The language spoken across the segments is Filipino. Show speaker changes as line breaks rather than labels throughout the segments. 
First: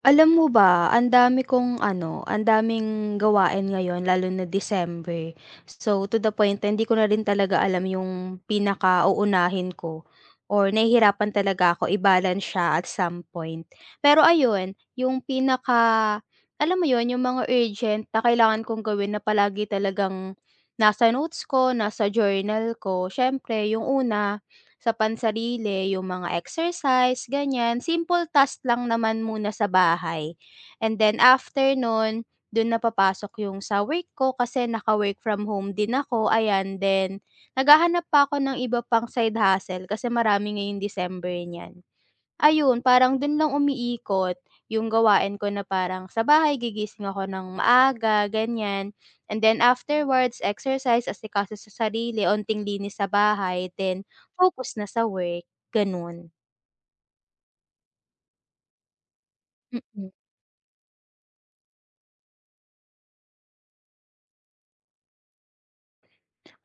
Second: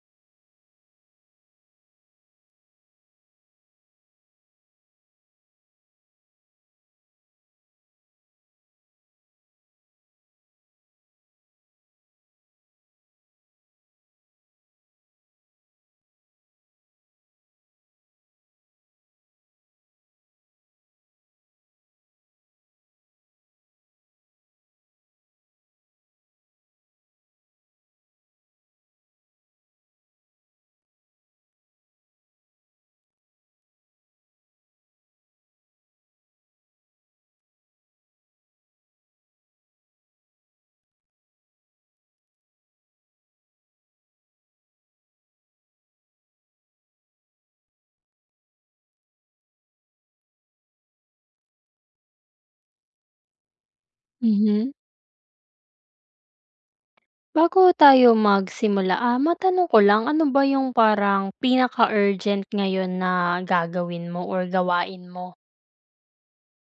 Alam mo ba, ang dami kong ano, ang daming gawain ngayon lalo na December. So to the point na hindi ko na rin talaga alam yung pinaka pinakauunahin ko or nahihirapan talaga ako i-balance siya at some point. Pero ayun, yung pinaka alam mo yun, yung mga urgent na kailangan kong gawin na palagi talagang nasa notes ko, nasa journal ko. Syempre, yung una, sa pansarili, yung mga exercise, ganyan. Simple task lang naman muna sa bahay. And then after nun, do'n na papasok yung sa work ko kasi naka-work from home din ako, ayan. Then naghahanap pa ako ng iba pang side hustle kasi marami ngayong December niyan. Ayun, parang dun lang umiikot yung gawain ko na parang sa bahay gigising ako ng maaga, ganyan. And then afterwards, exercise, asikaso sa sarili, onting linis sa bahay, then focus
Mhm.
na sa work, ganun.
Bago tayo magsimula, matanong ko lang,
Mm.
ano ba yung parang pinaka-urgent ngayon na gagawin mo or gawain mo?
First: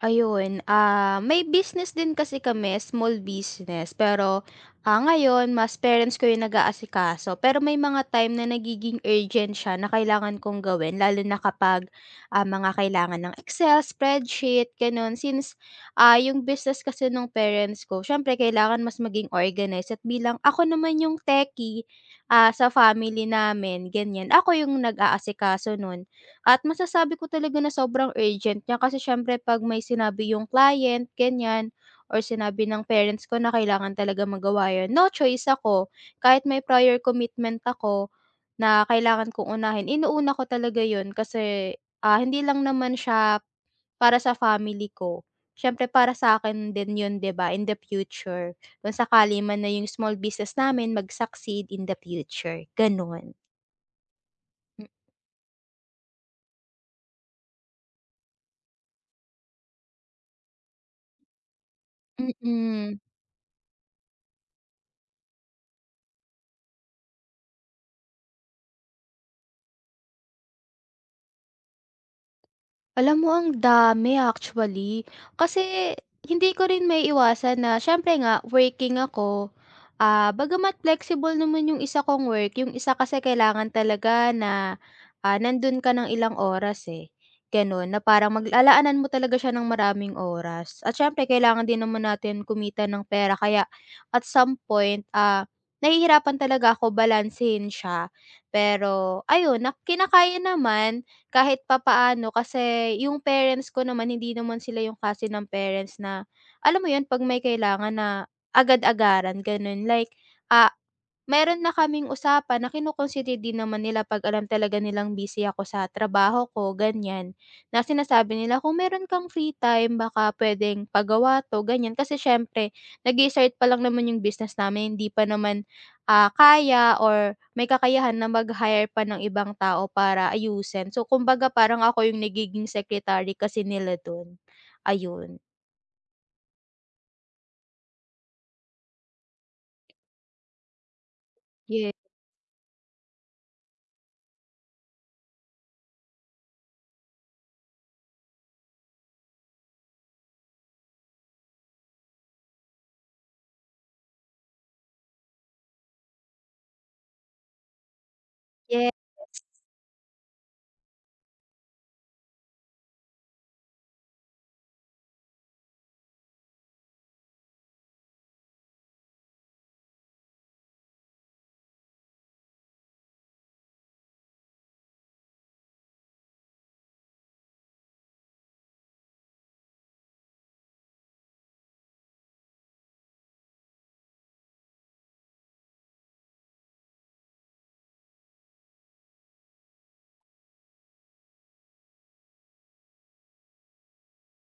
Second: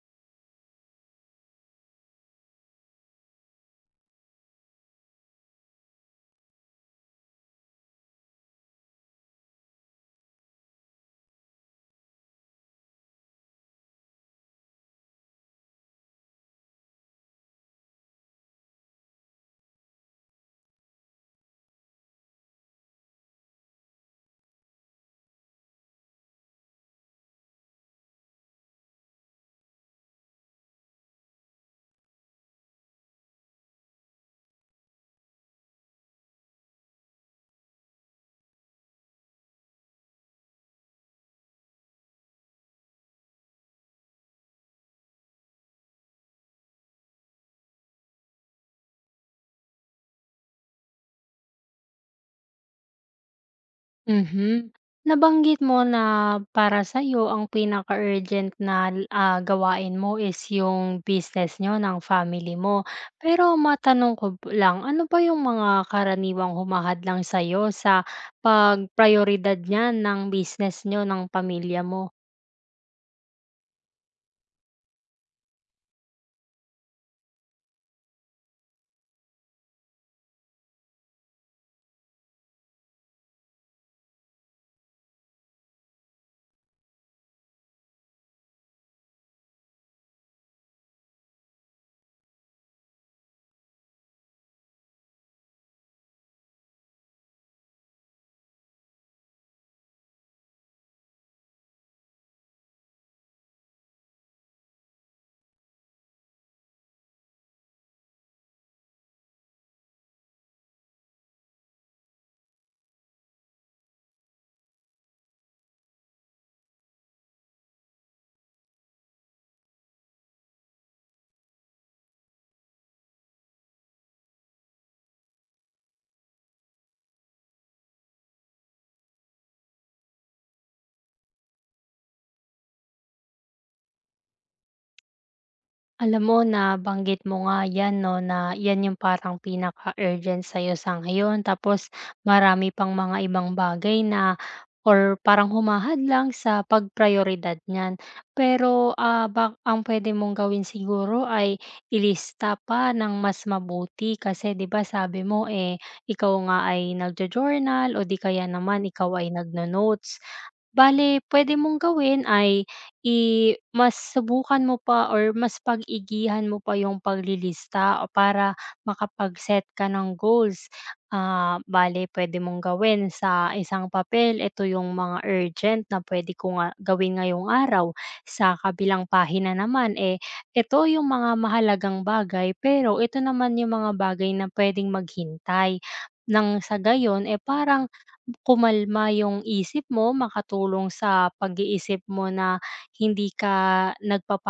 Ayun, may business din kasi kami, small business. Pero, ngayon mas parents ko yung nag-aasikaso. Pero may mga time na nagiging urgent siya na kailangan kong gawin lalo na kapag, mga kailangan ng Excel, spreadsheet, gano'n. Since, yung business kasi nung parents ko siyempre kailangan mas maging organized at bilang ako naman yung techie, sa family namin, ganyan. Ako yung nag-aasikaso nun. At masasabi ko talaga na sobrang urgent niya kasi siyempre 'pag may sinabi yung client, ganyan, or sinabi ng parents ko na kailangan talaga magawa yun, no choice ako. Kahit may prior commitment ako na kailangan kong unahin, inuuna ko talaga yun kasi, hindi lang naman siya para sa family ko, siyempre para sa akin din yun 'di ba, in the future. Kung sakali man na yung small business namin mag-succeed in the future, gano'n.
Mhm.
Mm.
Nabanggit mo na para sa'yo ang pinaka-urgent na, gawain mo is yung business niyo ng family mo.
mm,
Pero matanong ko lang, ano ba yung mga karaniwang humahadlang sa'yo sa pagprioridad niyan ng business niyo ng pamilya mo?
Alam mo ang dami actually. Kasi hindi ko rin may iwasan na siyempre nga working ako. Ah, bagamat flexible naman yung isa kong work, yung isa kasi kailangan talaga na nandun ka ng ilang oras eh. Ganun, na parang maglalaanan mo talaga siya ng maraming oras. At syempre, kailangan din naman natin kumita ng pera. Kaya at some point, nahihirapan talaga ako balansehin siya. Pero ayun, na, kinakaya naman kahit papaano kasi yung parents ko naman hindi naman sila yung klase ng parents na, alam mo yun 'pag may kailangan na agad-agaran ganun like, ah, meron na kaming usapan na din naman nila 'pag alam talaga nilang busy ako sa trabaho ko, ganyan. Na sinasabi nila, "Kung meron kang free time baka puwedeng pagawa 'to," ganyan. Kasi siyempre nag-i-start pa lang naman yung business namin, hindi pa naman, kaya or may kakayahan na mag-hire pa ng ibang tao para ayusin. So, kumbaga parang ako yung nagiging secretary kasi nila dun, ayun.
Alam mo, nabanggit mo nga 'yan 'no, na 'yan yung parang pinaka-urgent sa iyo sa ngayon tapos
Yes.
marami pang mga ibang bagay na or parang humahadlang sa pagprayoridad niyan. Pero, bak ang pwede mong gawin siguro ay ilista pa ng mas mabuti kasi 'di ba sabi mo, eh, ikaw nga ay nagjo-journal o 'di kaya naman
Yes.
ikaw ay nagno-notes. Bale pwede mong gawin ay I mas subukan mo pa or mas pag-igihan mo pa yung paglilista o para makapag-set ka ng goals. Bale pwede mong gawin sa isang papel, ito yung mga urgent na pwede ko nga gawin ngayong araw. Sa kabilang pahina naman, eh, ito yung mga mahalagang bagay, pero ito naman yung mga bagay na puwedeng maghintay. Nang sa gayon, eh, parang kumalma yung isip mo, makatulong sa pag-iisip mo na hindi ka nagpa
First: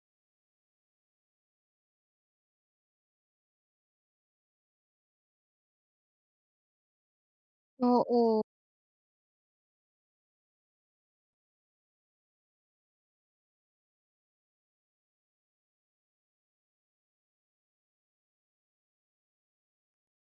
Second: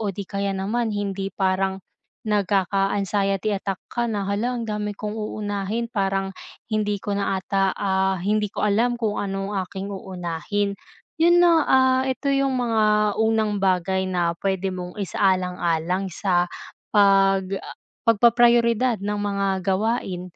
o di kaya naman hindi parang nagkaka-anxiety attack ka na, "Hala, ang dami kong uunahin, parang hindi ko na ata,
Oo.
hindi ko alam kung anong aking uunahin." Yun na, ito yung mga unang bagay na pwede mong isaalang-alang sa pag pagpaprioridad ng mga gawain.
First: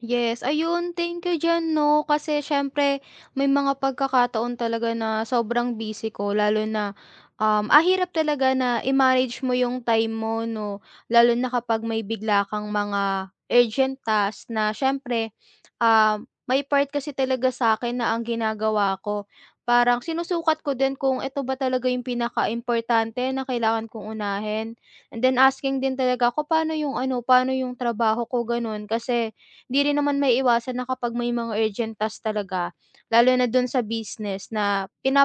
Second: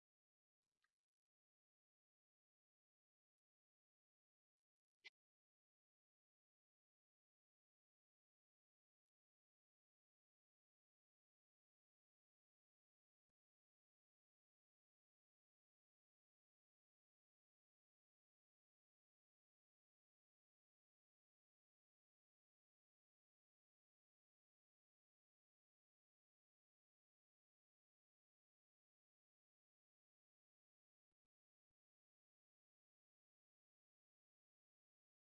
Yes, ayun, thank you diyan 'no, kasi siyempre may mga pagkakataon talaga na sobrang busy ko lalo na, um, ah, talaga na i-manage mo yung time mo 'no, lalo na kapag may bigla kang mga urgent task na siyempre, may part kasi talaga sa akin na ang ginagawa ko, parang sinusukat ko din kung ito ba talaga yung pinaka importante na kailangan kong unahin and then asking din talaga ako paano yung ano, paano yung trabaho ko gano'n kasi 'di rin naman maiiwasan na kapag may mga urgent tasks talaga, lalo na dun sa business na pina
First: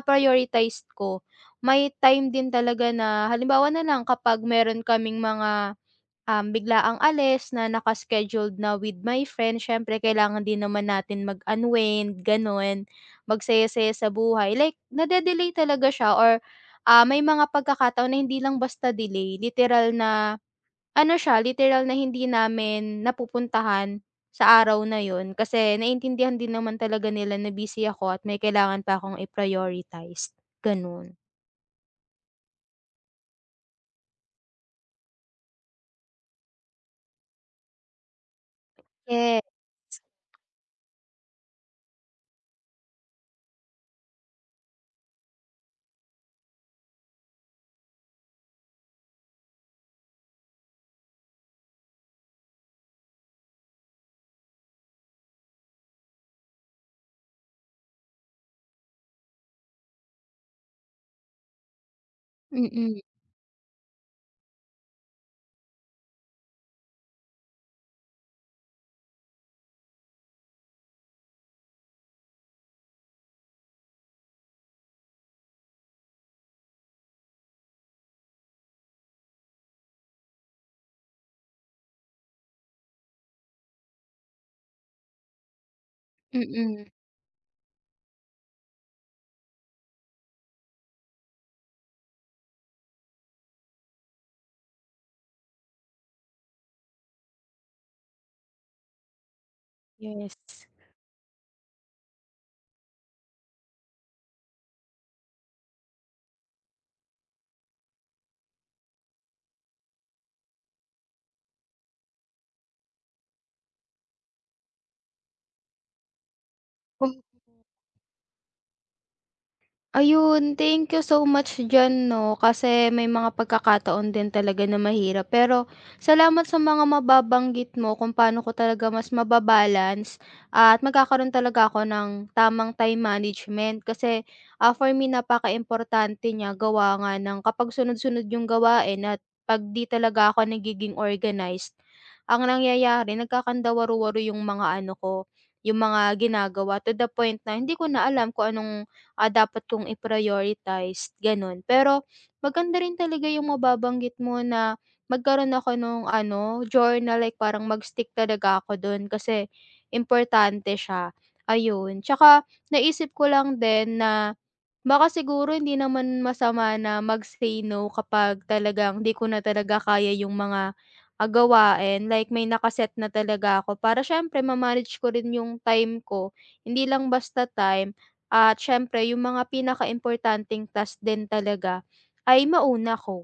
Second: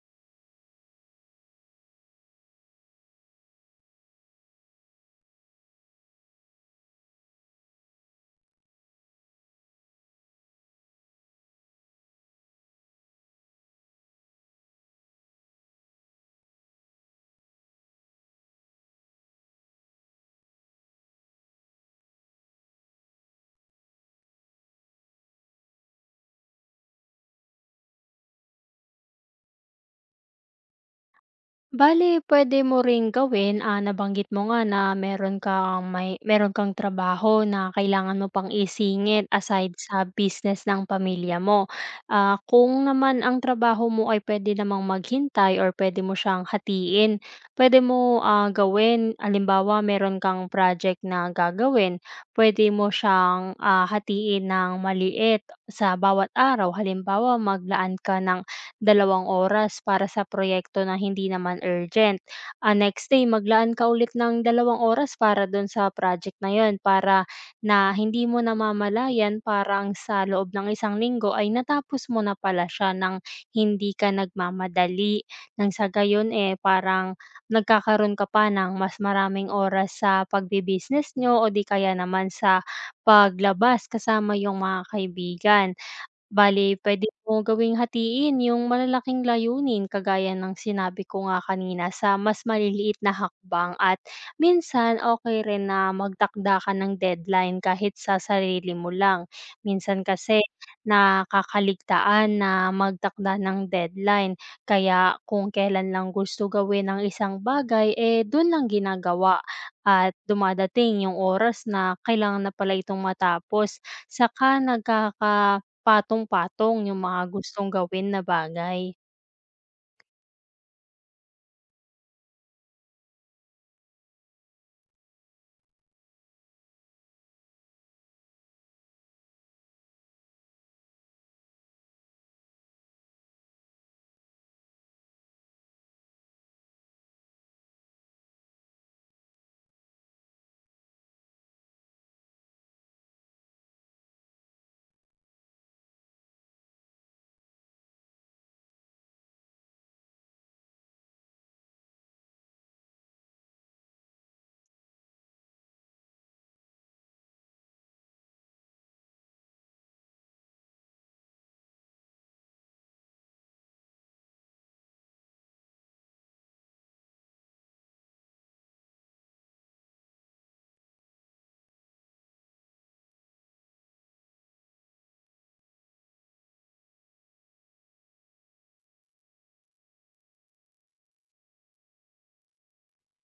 ko, may time din talaga na halimbawa na lang kapag meron kaming mga, biglaang alis na nakascheduled na with my friend siyempre kailangan din naman natin mag-unwind gano'n, magsaya-saya sa buhay like nade-delay talaga siya or, may mga pagkakataon na hindi lang basta delay literal na ano siya literal na hindi namin napupuntahan sa araw na yun kasi naintindihan din naman talaga nila na busy ako at may kailangan pa akong i-prioritize, ganun.
Bale, pwede mo ring gawin, nabanggit mo nga na meron kang may meron kang trabaho na kailangan mo pang isingit
Yes.
aside sa business ng pamilya mo. Kung naman ang trabaho mo ay puwede namang maghintay or pwede mo siyang hatiin, pwede mo, gawin halimbawa meron kang project na gagawin, pwede mo siyang, hatiin ng maliit sa bawat araw. Halimbawa maglaan ka ng 2 oras para sa proyekto na hindi naman urgent.
Mm.
Next day maglaan ka ulit ng 2 oras para dun sa project na yun para na hindi mo namamalayan parang sa loob ng isang linggo ay natapos mo na pala siya ng hindi ka nagmamadali. Nang sa gayon eh parang nagkakaroon ka pa ng mas maraming oras sa pagbi-business nyo o di kaya naman sa paglabas kasama yung mga kaibigan. Bale,
mm,
puwede mo gawing hatiin yung malalaking layunin kagaya ng sinabi ko nga kanina sa mas maliliit na hakbang at minsan okay rin na magtakda ka ng deadline kahit sa sarili mo lang. Minsan kasi
yes.
nakakaligtaan na magtakda ng deadline kaya kung kailan lang gusto gawin ang isang bagay, eh, dun lang ginagawa at dumadating yung oras na kailangan na pala itong matapos saka nagkaka patong-patong yung
Kum
mga gustong gawin na bagay.
Ayun, thank you so much diyan 'no, kasi may mga pagkakataon din talaga na mahirap. Pero salamat sa mga mababanggit mo kung paano ko talaga mas mababalance at magkakaroon talaga ako ng tamang time management. Kasi, for me napaka importante niya gawa nga ng kapag sunod-sunod yung gawain at 'pag 'di talaga ako nagiging organized, ang nangyayari nagkakandawaru-waru yung mga ano ko, yung mga ginagawa to the point na hindi ko na alam kung anong dapat kong i-prioritize, gano'n. Pero maganda rin talaga yung mababanggit mo na magkaroon ako nung ano, journal, like parang mag-stick talaga ako do'n kasi importante siya, ayun. Tsaka naisip ko lang din na baka siguro hindi naman masama na mag-say no kapag talagang 'di ko na talaga kaya yung mga, gawain. Like may nakaset na talaga ako para siyempre ma-manage ko rin yung time ko, hindi lang basta time. At siyempre yung mga pinakaimportanteng task din talaga ay mauna ko.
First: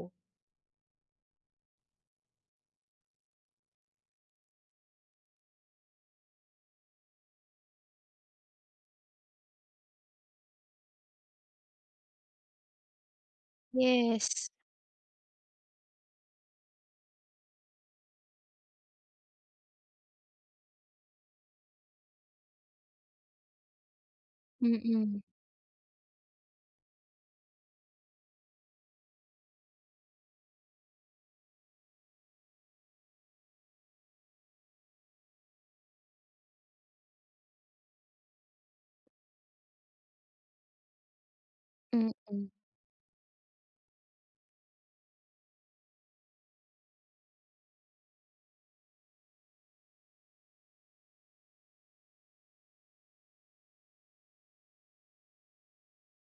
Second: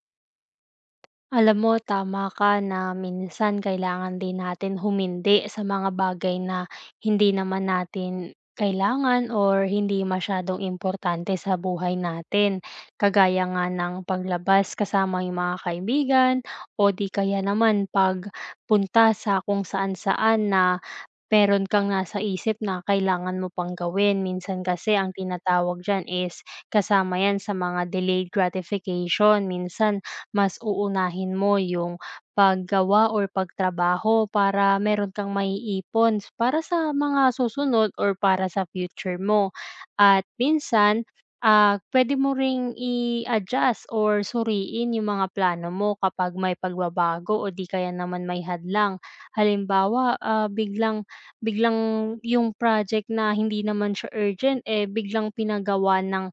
Alam mo tama ka na minsan kailangan din natin humindi sa mga bagay na hindi naman natin kailangan or hindi masyadong importante sa buhay natin. Kagaya nga ng
Yes.
paglabas kasama yung mga kaibigan o di kaya naman pagpunta sa kung saan-saan na meron kang nasa isip na kailangan mo pang gawin. Minsan kasi ang
Mm.
tinatawag diyan is kasama 'yan sa mga delayed gratification. Minsan mas uunahin mo yung paggawa or pagtrabaho para meron kang maiipon para sa mga susunod or para sa future mo. At minsan, pwede mo
Mm.
ring i-adjust or suriin yung mga plano mo kapag may pagbabago o di kaya naman may hadlang. Halimbawa, ah, biglang biglang yung project na hindi naman siya urgent, eh, biglang pinagawa ng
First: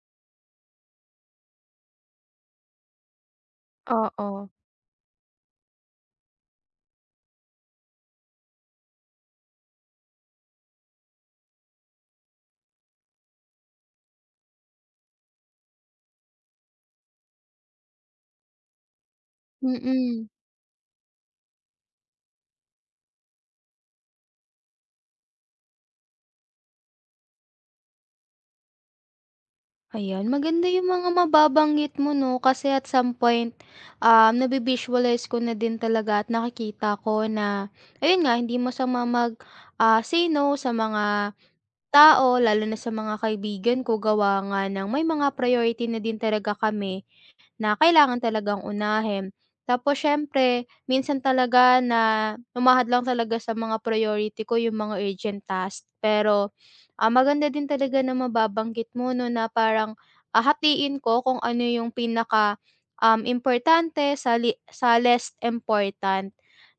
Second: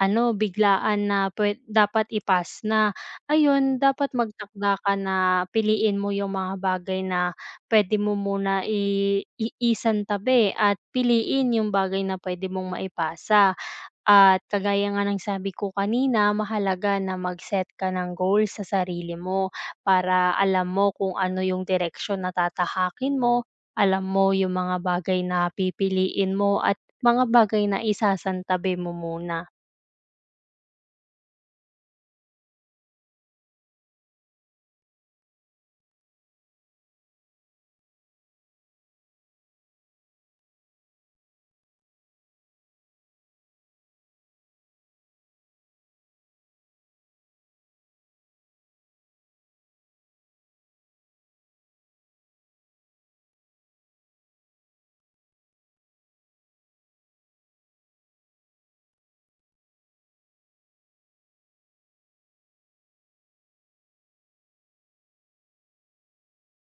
ano, biglaan na pwe dapat ipas na. Ayun, dapat
Oo.
magtakda ka na piliin mo yung mga bagay na pwede mo muna i isantabi at piliin yung bagay na pwede mong maipasa. At kagaya nga ng sabi ko kanina, mahalaga na mag-set ka ng goal sa sarili mo para
Mm.
alam mo kung ano yung direksyon na tatahakin mo, alam mo yung mga bagay na pipiliin mo at mga bagay na isasantabi mo muna.
Ayan, maganda yung mga mababanggit mo 'no, kasi at some point, navi-visualize ko na din talaga at nakikita ko na ayun nga hindi masama mag, say no sa mga tao lalo na sa mga kaibigan ko gawa nga ng may mga priority na din talaga kami na kailangan talagang unahin. Tapos siyempre, minsan talaga na umahad lang talaga sa mga priority ko yung mga urgent task. Pero, maganda din talaga na mababanggit mo 'no, na parang, hatiin ko kung ano yung pinaka, importante sa li sa less important.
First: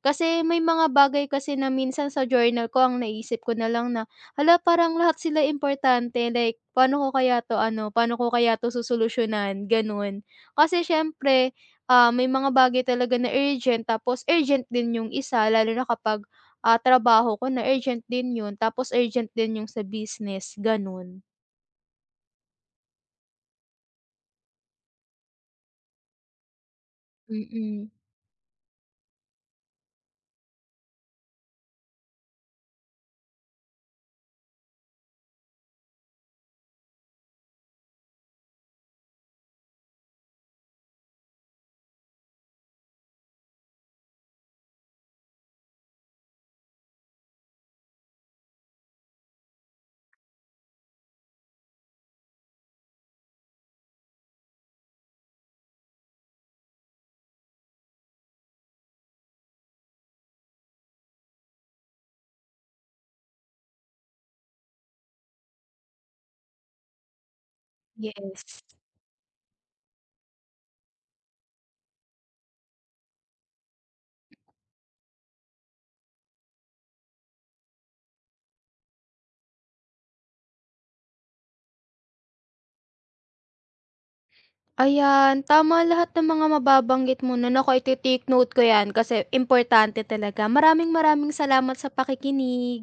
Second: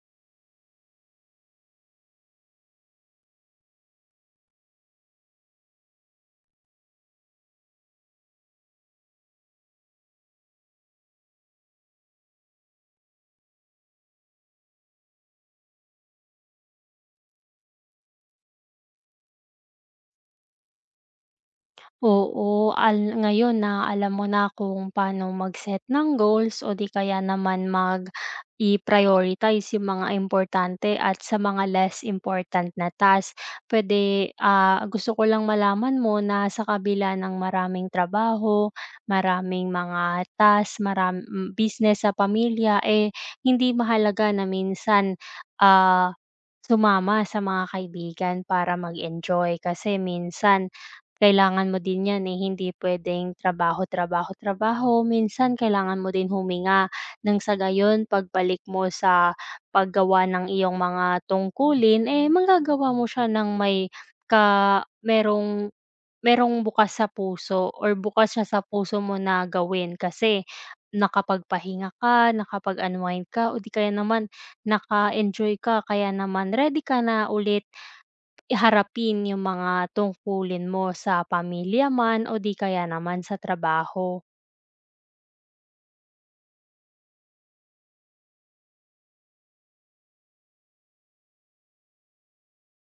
Kasi may mga bagay kasi na minsan sa journal ko ang naisip ko na lang na, hala parang lahat sila importante like paano ko kaya 'to ano, paano ko kaya 'to susolusyunan, gano'n. Kasi siyempre, may mga bagay talaga na urgent tapos urgent din yung isa lalo na kapag, trabaho ko na urgent din yun tapos urgent din yung sa business, ganun.
Oo, al ngayon na alam mo na kung paano mag-set ng goals o di kaya naman
Mm,
mag i-prioritize yung mga importante at sa mga less important na task. Pwede, gusto ko lang malaman mo na sa kabila ng maraming trabaho, maraming mga task, maram m business sa pamilya, eh, hindi mahalaga na minsan, ah, sumama sa mga kaibigan para mag-enjoy kasi minsan kailangan mo din 'yan, eh, hindi pwedeng trabaho, trabaho, trabaho. Minsan kailangan mo din huminga nang sa gayon pagbalik mo sa paggawa ng iyong mga tungkulin, eh, magagawa mo siya ng may ka merong merong bukas sa puso or bukas siya sa
yes.
puso mo na gawin kasi nakapagpahinga ka, nakapag-unwind ka o di kaya naman naka-enjoy ka kaya naman ready ka na ulit harapin yung mga tungkulin mo sa pamilya man o di kaya naman sa trabaho.
Ayan, tama lahat ng mga mababanggit mo na naku ite-take note ko yan kasi importante talaga. Maraming maraming salamat sa pakikinig.